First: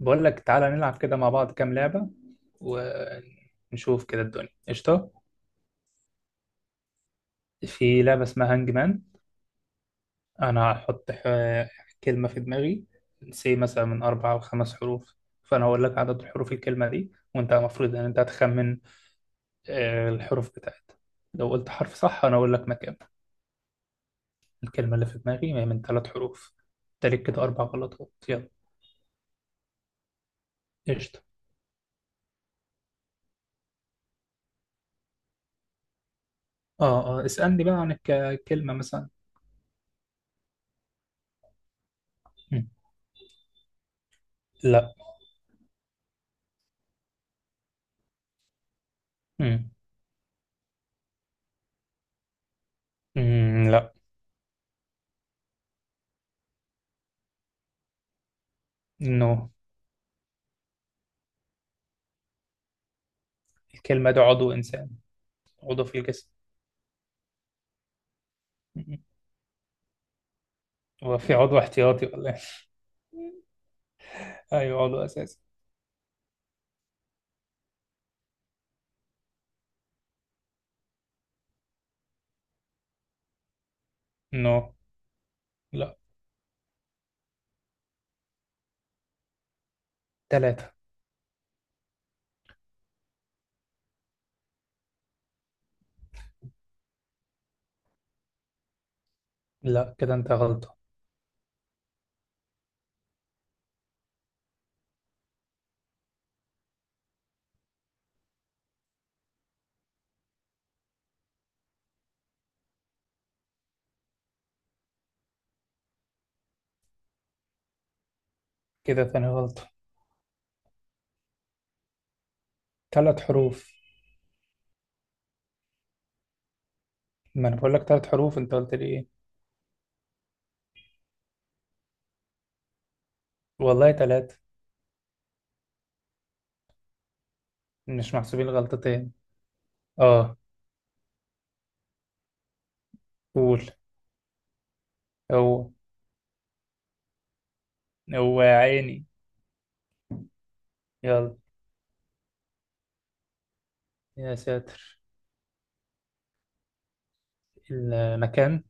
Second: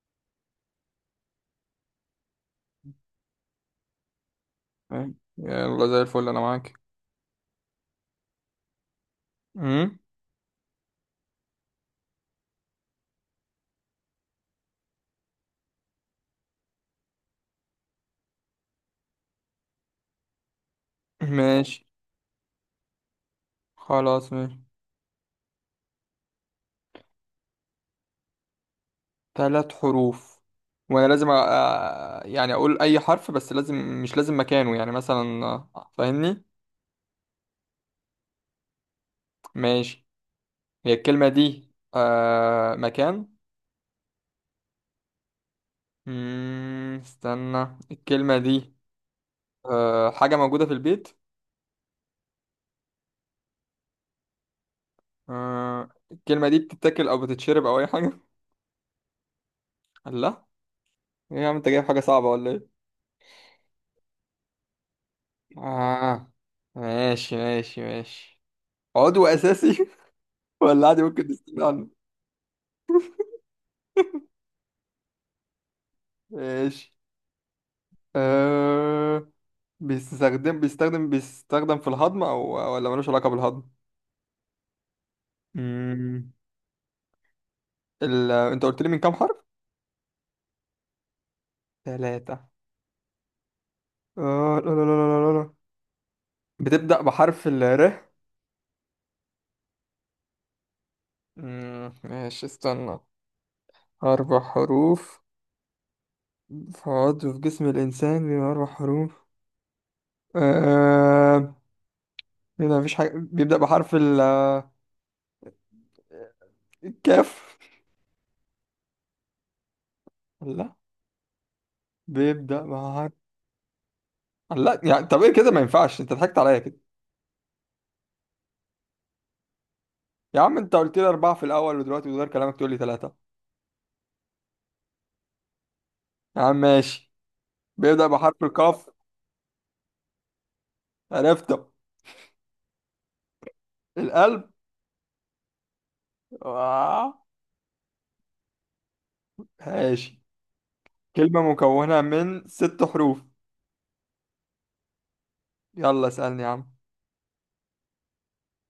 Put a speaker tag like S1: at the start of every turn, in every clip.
S1: بقول لك تعالى نلعب كده مع بعض كام لعبة، ونشوف كده الدنيا قشطة.
S2: أي. يلا زي الفل انا معاك.
S1: في لعبة اسمها هانج مان.
S2: امم
S1: أنا هحط كلمة في دماغي. سي مثلا من 4 أو 5 حروف. فأنا هقول لك عدد حروف الكلمة دي، وأنت المفروض إن أنت هتخمن الحروف بتاعتها. لو قلت
S2: ماشي.
S1: حرف صح أنا أقول لك مكان.
S2: خلاص، ماشي.
S1: الكلمة اللي في دماغي هي من 3 حروف. تالت كده 4 غلطات، يلا.
S2: ثلاث حروف. وانا
S1: قشطة.
S2: لازم يعني اقول اي حرف، بس لازم، مش لازم مكانه، يعني مثلا آه، فاهمني؟
S1: آه آه، اسألني بقى عن الكلمة مثلا.
S2: ماشي. هي الكلمة دي
S1: مم.
S2: آه مكان؟
S1: لا.
S2: استنى، الكلمة دي
S1: مم.
S2: آه حاجة موجودة في البيت؟
S1: مم، لا.
S2: آه الكلمة دي بتتاكل او بتتشرب او اي حاجة؟
S1: نو.
S2: لا. ايه يا عم، انت جايب حاجة صعبة ولا ايه؟
S1: الكلمة ده عضو إنسان. عضو في الجسم.
S2: آه، ماشي ماشي ماشي. عضو أساسي ولا عادي
S1: هو
S2: ممكن
S1: في عضو
S2: نستغنى عنه؟
S1: احتياطي ولا إيه؟ أيوة، عضو أساسي.
S2: ماشي. أه... بيستخدم في الهضم او ولا ملوش علاقة بالهضم؟
S1: نو. لا.
S2: مم. انت قلت لي من كام حرف؟
S1: 3.
S2: ثلاثة. آه، لا لا لا لا لا لا. بتبدأ بحرف ال ر.
S1: لا كده أنت غلطة.
S2: ماشي، استنى. أربع حروف. في عضو في جسم الإنسان بيبقى أربع حروف؟ آه... هنا مفيش حاجة بيبدأ بحرف ال الكاف.
S1: كده ثاني غلطة.
S2: لا، بيبدأ بحرف.
S1: 3 حروف.
S2: لا يعني، طب ايه كده، ما ينفعش، انت ضحكت عليا كده.
S1: ما أنا بقول لك 3 حروف، أنت قلت لي إيه؟
S2: يا عم، انت قلت لي اربعه في الاول ودلوقتي بتغير كلامك تقول لي ثلاثه.
S1: والله 3.
S2: يا عم ماشي. بيبدا
S1: مش
S2: بحرف
S1: محسوبين
S2: القاف.
S1: غلطتين. آه.
S2: عرفته.
S1: قول.
S2: القلب.
S1: هو.
S2: آه.
S1: هو يا عيني.
S2: ماشي.
S1: يلا.
S2: كلمه مكونه من ست حروف.
S1: يا ساتر.
S2: يلا اسالني يا عم.
S1: المكان.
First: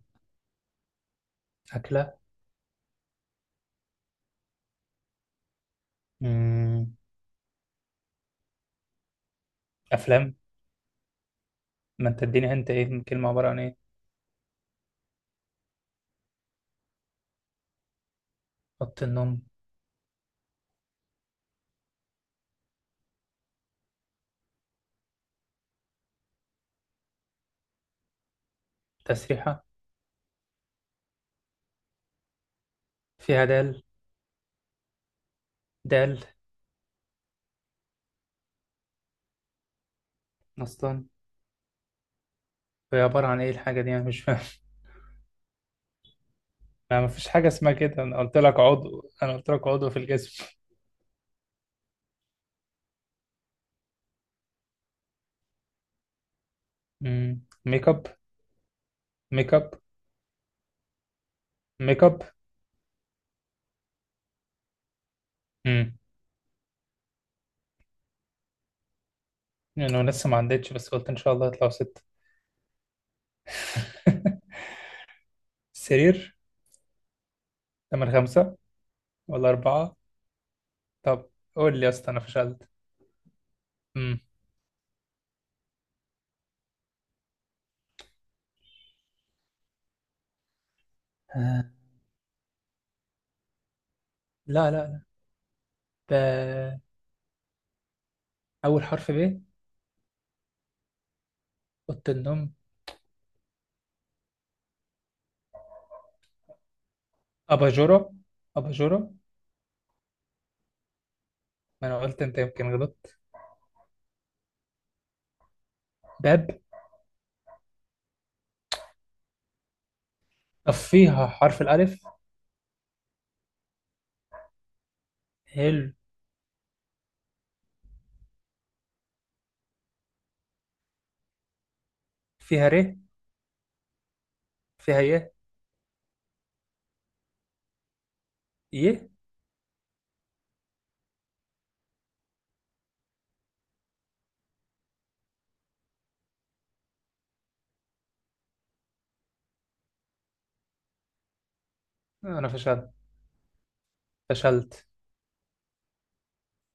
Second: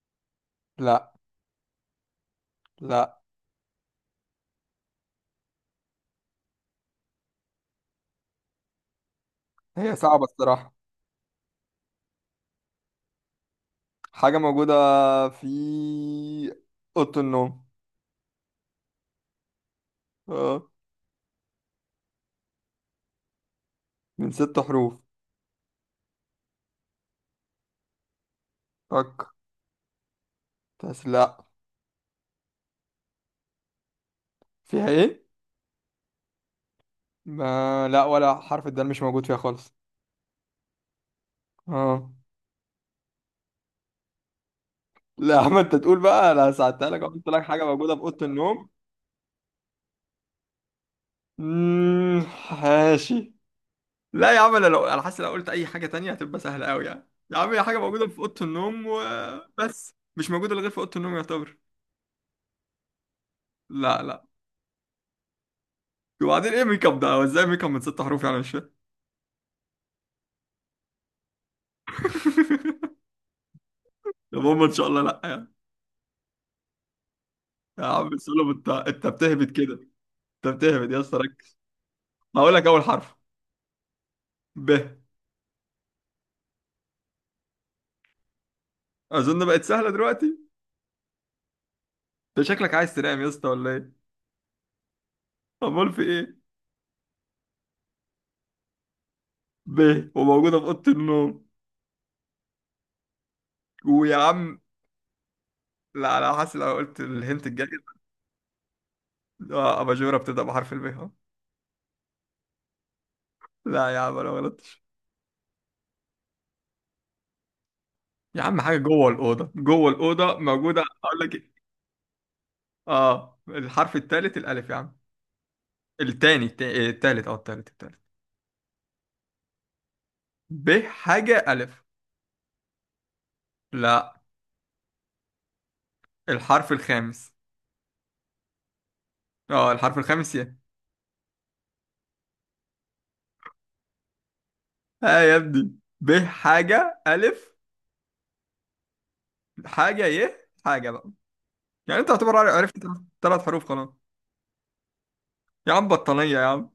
S2: لا.
S1: أكلة.
S2: لا.
S1: مم.
S2: هي صعبه
S1: أفلام.
S2: الصراحه.
S1: ما أنت اديني، أنت إيه الكلمة عبارة عن إيه؟
S2: حاجه موجوده في اوضه النوم.
S1: أوضة النوم.
S2: اه، من ست حروف. فك،
S1: تسريحة.
S2: بس لا.
S1: فيها دال.
S2: فيها ايه؟
S1: دال.
S2: ما لا، ولا حرف الدال مش موجود فيها خالص.
S1: اصلا.
S2: اه.
S1: هي عباره عن ايه الحاجه دي؟ انا مش فاهم.
S2: لا، ما انت تقول بقى، انا ساعدتها
S1: انا
S2: لك، قلت
S1: مفيش
S2: لك
S1: حاجه
S2: حاجه
S1: اسمها
S2: موجوده في
S1: كده، انا
S2: اوضه
S1: قلت لك
S2: النوم.
S1: عضو، انا قلت لك عضو في الجسم.
S2: امم، ماشي. لا يا عم، انا لو انا حاسس لو قلت اي حاجه تانية هتبقى سهله قوي، يعني يا عم هي حاجه
S1: ميك
S2: موجوده
S1: اب،
S2: في اوضه النوم
S1: ميك اب،
S2: وبس، مش موجوده إلا غير في اوضه النوم يعتبر.
S1: ميك اب.
S2: لا لا.
S1: امم
S2: وبعدين ايه ميك اب ده، هو ازاي ميك اب من ست حروف يعني، مش فاهم.
S1: انا لسه ما عدتش، بس قلت ان شاء الله يطلعوا 6.
S2: يا ماما ان شاء الله، لا يعني.
S1: سرير.
S2: يا
S1: تمن
S2: عم سلم،
S1: 5
S2: انت
S1: ولا
S2: بتهبد كده.
S1: 4.
S2: انت بتهبد يا اسطى،
S1: طب.
S2: ركز.
S1: قول لي يا اسطى أنا
S2: هقول لك
S1: فشلت.
S2: اول حرف.
S1: امم
S2: ب. اظن بقت سهله دلوقتي.
S1: آه.
S2: انت شكلك عايز تنام يا اسطى ولا ايه؟
S1: لا لا لا.
S2: امال في ايه؟
S1: ده أول حرف ب.
S2: ب، وموجودة في أوضة النوم.
S1: أوضة النوم.
S2: ويا عم، لا لا، حاسس لو قلت الهنت الجاي.
S1: أباجورة، أباجورة.
S2: آه، أباجورة بتبدأ بحرف الب أهو.
S1: ما أنا قلت أنت يمكن غلطت.
S2: لا يا عم، أنا ما غلطتش.
S1: باب.
S2: يا عم، حاجة جوه الأوضة جوه الأوضة
S1: طب
S2: موجودة، أقول
S1: فيها
S2: لك إيه؟
S1: حرف الألف.
S2: آه الحرف التالت الألف يا عم.
S1: حلو.
S2: التاني، إيه، التالت، التالت. ب حاجة ألف.
S1: فيها ر.
S2: لا.
S1: فيها ايه؟
S2: الحرف الخامس.
S1: ايه.
S2: أه، الحرف الخامس ي. ها يا ابني. ب حاجة ألف. حاجة ي. حاجة بقى. يعني أنت تعتبر
S1: انا
S2: عرفت.
S1: فشلت.
S2: ثلاث حروف خلاص.
S1: فشلت.
S2: يا عم بطانية يا عم.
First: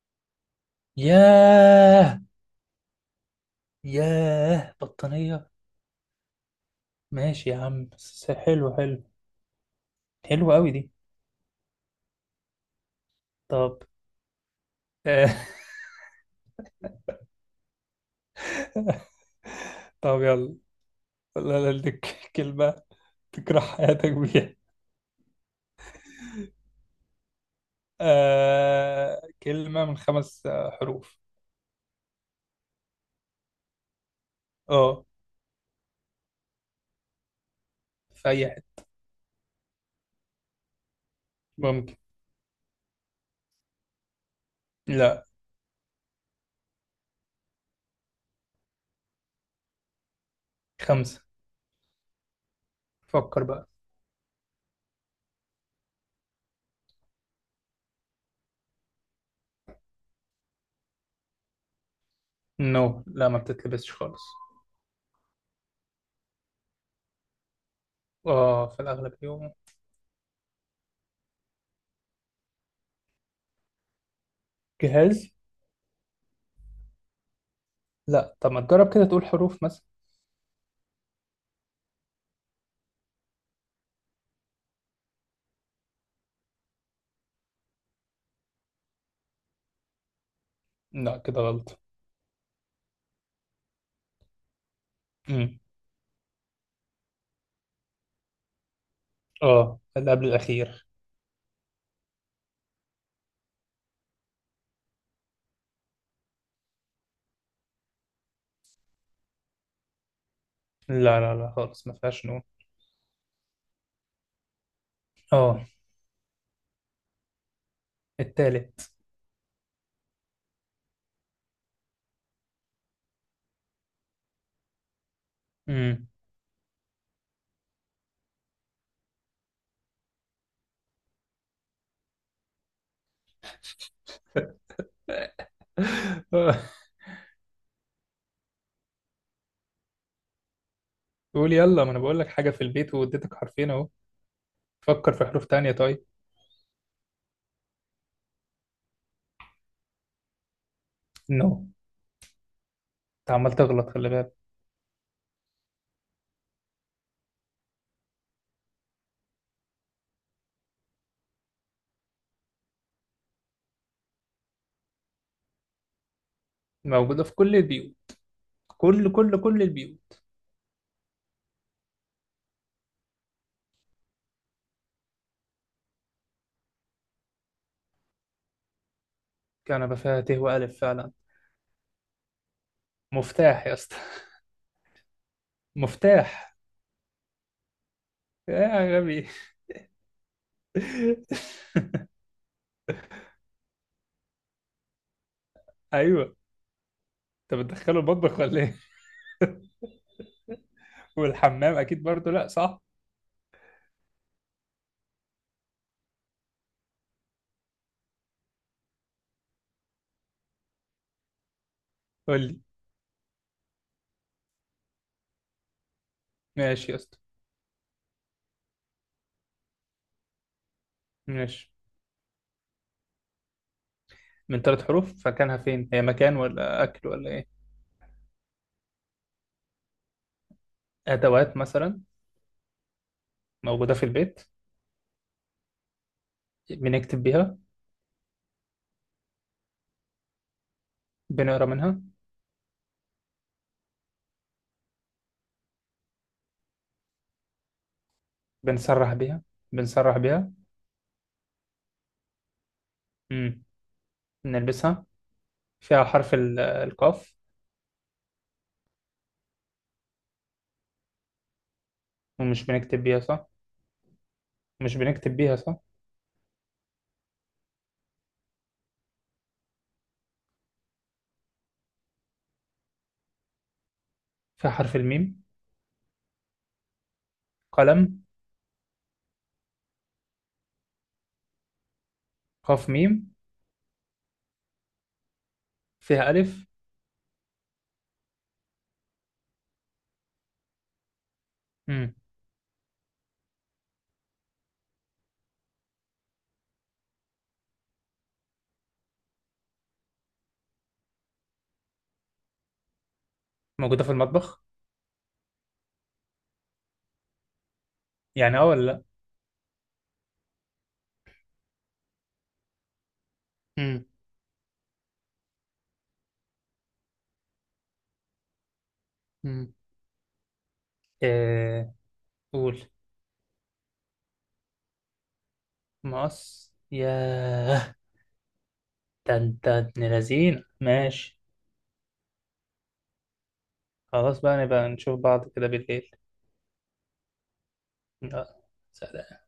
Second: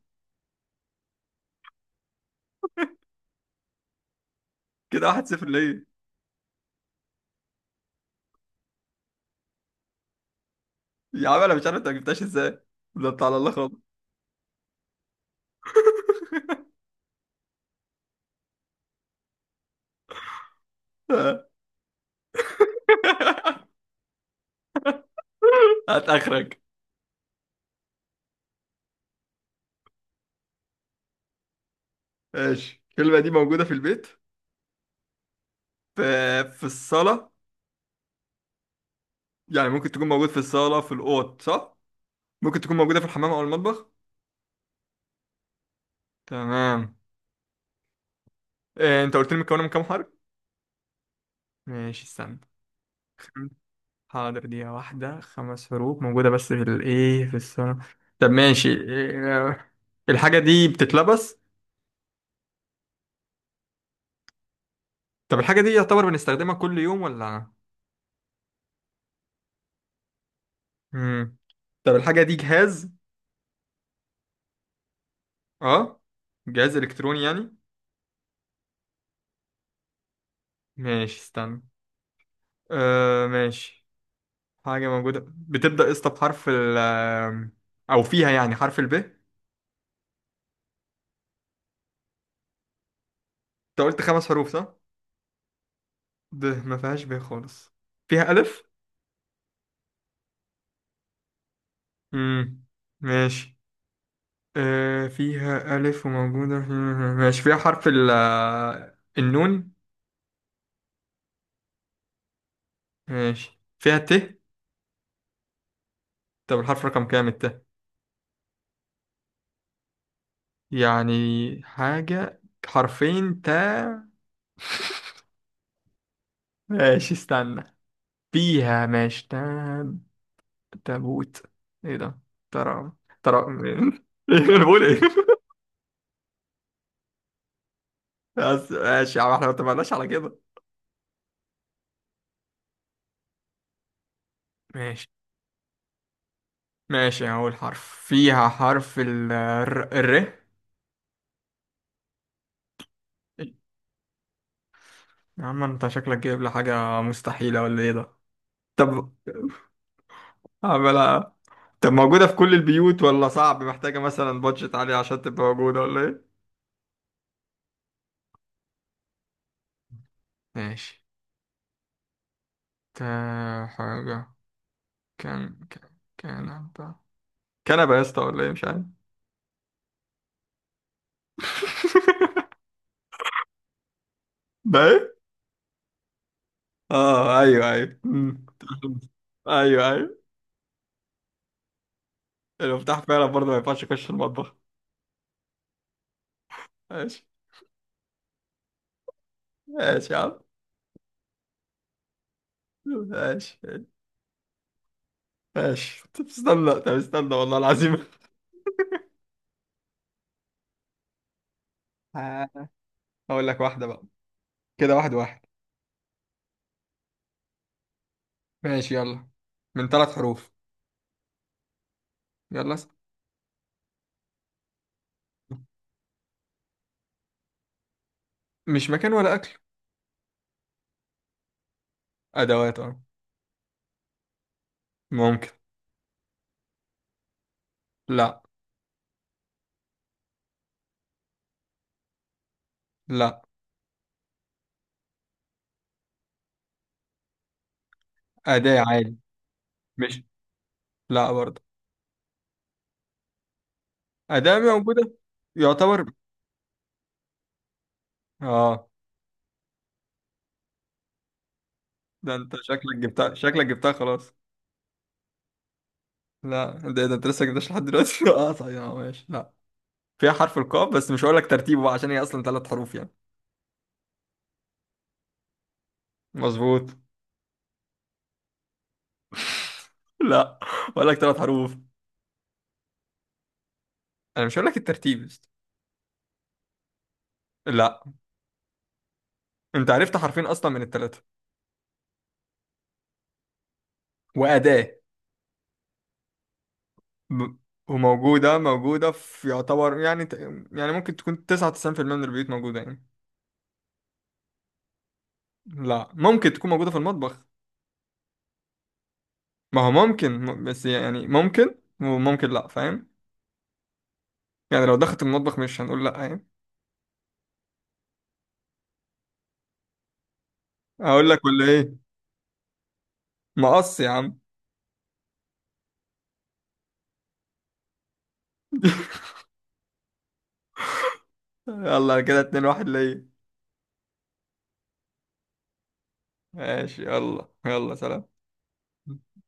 S1: ياه. ياه
S2: كده واحد صفر
S1: بطانية.
S2: ليه.
S1: ماشي يا عم، حلو حلو. حلو قوي دي.
S2: يا عم انا مش عارف انت ما جبتهاش ازاي. ده انت على الله
S1: طب.
S2: خالص.
S1: آه، طب يلا. لا. لا لك كلمة تكره حياتك بيها.
S2: هات اخرك.
S1: كلمة من 5 حروف.
S2: ماشي، الكلمة دي موجودة في البيت،
S1: اه.
S2: في، في الصالة.
S1: في أي حتة.
S2: يعني ممكن تكون موجودة في الصالة في الأوض، صح؟
S1: ممكن.
S2: ممكن تكون موجودة في الحمام أو المطبخ.
S1: لا.
S2: تمام. إيه أنت قلت لي مكونة من كام حرف؟
S1: 5.
S2: ماشي استنى.
S1: فكر
S2: خم-
S1: بقى.
S2: حاضر، دقيقة واحدة. خمس حروف موجودة بس في الإيه في الصالة. طب ماشي، إيه الحاجة دي، بتتلبس؟
S1: نو. لا، ما بتتلبسش خالص.
S2: طب الحاجة دي يعتبر بنستخدمها كل يوم ولا؟
S1: اه، في الأغلب يوم.
S2: مم. طب الحاجة دي جهاز.
S1: جهاز.
S2: اه، جهاز إلكتروني يعني.
S1: لا، طب ما تجرب كده تقول حروف مثلا.
S2: ماشي استنى. آه ماشي. حاجة موجودة بتبدأ اسطى بحرف ال، أو فيها يعني حرف الب، أنت
S1: لا كده غلط.
S2: قلت خمس حروف صح؟
S1: امم
S2: ب، ما فيهاش ب خالص. فيها ألف؟
S1: اه، اللي قبل الأخير.
S2: مم. ماشي. آه فيها ألف وموجودة في. ماشي فيها حرف ال آه، النون.
S1: لا لا لا خالص، ما فيهاش نون.
S2: ماشي فيها ت.
S1: اه.
S2: طب الحرف رقم كام الت؟
S1: التالت.
S2: يعني حاجة حرفين تا.
S1: امم
S2: ماشي استنى. فيها، ماشي، تاب. تابوت. ايه ده. ترى. ترى انا بقول ايه.
S1: آه،
S2: بس ماشي يا عم، احنا ما اتفقناش على كده.
S1: قول يلا. ما انا بقول لك حاجة في البيت، واديتك حرفين اهو.
S2: ماشي.
S1: فكر في حروف تانية طيب.
S2: ماشي اول حرف فيها حرف ال الر الر.
S1: نو. انت عمال تغلط، خلي بالك.
S2: يا عم انت شكلك جايب لي حاجة مستحيلة ولا ايه ده؟ طب عملها. طب موجودة في كل البيوت ولا صعب، محتاجة مثلا بادجت عالية عشان تبقى موجودة ولا ايه؟
S1: موجودة في كل البيوت. كل كل كل البيوت.
S2: ماشي. تا حاجة. كان. كنبة. كنبة يا اسطى ولا ايه، مش عارف.
S1: كنبة فيها ت وألف فعلا. مفتاح يا اسطى.
S2: ده ايه؟
S1: مفتاح.
S2: اه ايوه ايوه. مم.
S1: يا غبي.
S2: ايوه ايوه. المفتاح فعلا برضه ما ينفعش يخش المطبخ.
S1: ايوه.
S2: ماشي.
S1: انت بتدخله المطبخ ولا ايه؟
S2: ماشي يا عم.
S1: والحمام اكيد برضه لا، صح؟
S2: ماشي. ماشي طب استنى، طب استنى والله العظيم.
S1: قول
S2: آه،
S1: لي.
S2: هقول لك واحدة بقى. كده واحد واحد.
S1: ماشي يا اسطى.
S2: ماشي يلا. من ثلاث حروف.
S1: ماشي.
S2: يلا اسأل.
S1: من 3 حروف، فكانها فين؟ هي مكان ولا أكل ولا إيه؟
S2: مش مكان ولا أكل.
S1: أدوات مثلا.
S2: أدوات، أه.
S1: موجودة في البيت.
S2: ممكن.
S1: بنكتب بيها.
S2: لا.
S1: بنقرا منها.
S2: لا. أداة
S1: بنسرح
S2: عادي.
S1: بيها، بنسرح
S2: مش،
S1: بيها.
S2: لا برضه.
S1: امم
S2: أداة
S1: بنلبسها.
S2: موجودة.
S1: فيها
S2: يعتبر.
S1: حرف القاف.
S2: اه. ده انت
S1: ومش
S2: شكلك
S1: بنكتب بيها
S2: جبتها،
S1: صح؟
S2: شكلك جبتها خلاص.
S1: مش بنكتب بيها صح؟
S2: لا، ده انت لسه جبتش لحد دلوقتي. اه طيب اه ماشي لا. فيها حرف القاف، بس مش هقول لك ترتيبه بقى عشان هي اصلا ثلاث حروف يعني.
S1: فيها حرف الميم.
S2: مظبوط.
S1: قلم.
S2: لا. هقول لك ثلاث حروف.
S1: قاف ميم.
S2: انا مش هقول لك الترتيب يا اسطى.
S1: فيها ألف.
S2: لا. انت عرفت حرفين اصلا من الثلاثه.
S1: امم
S2: واداه. ب... وموجوده في يعتبر يعني يعني ممكن تكون 99% من البيوت موجوده يعني.
S1: موجودة في المطبخ.
S2: لا، ممكن تكون موجوده في المطبخ.
S1: يعني اه ولا لا؟
S2: ما هو ممكن بس يعني ممكن. وممكن لا، فاهم.
S1: امم
S2: يعني لو دخلت المطبخ مش هنقول لا يعني.
S1: امم
S2: هقول لك ولا
S1: إيه.
S2: ايه؟
S1: قول.
S2: مقص يا عم.
S1: مقص ياه. ده انت ابن لذينه، ماشي.
S2: يلا كده اتنين واحد ليا.
S1: خلاص بقى، نبقى نشوف بعض كده بالليل.
S2: ماشي يلا يلا سلام.
S1: يلا، سلام.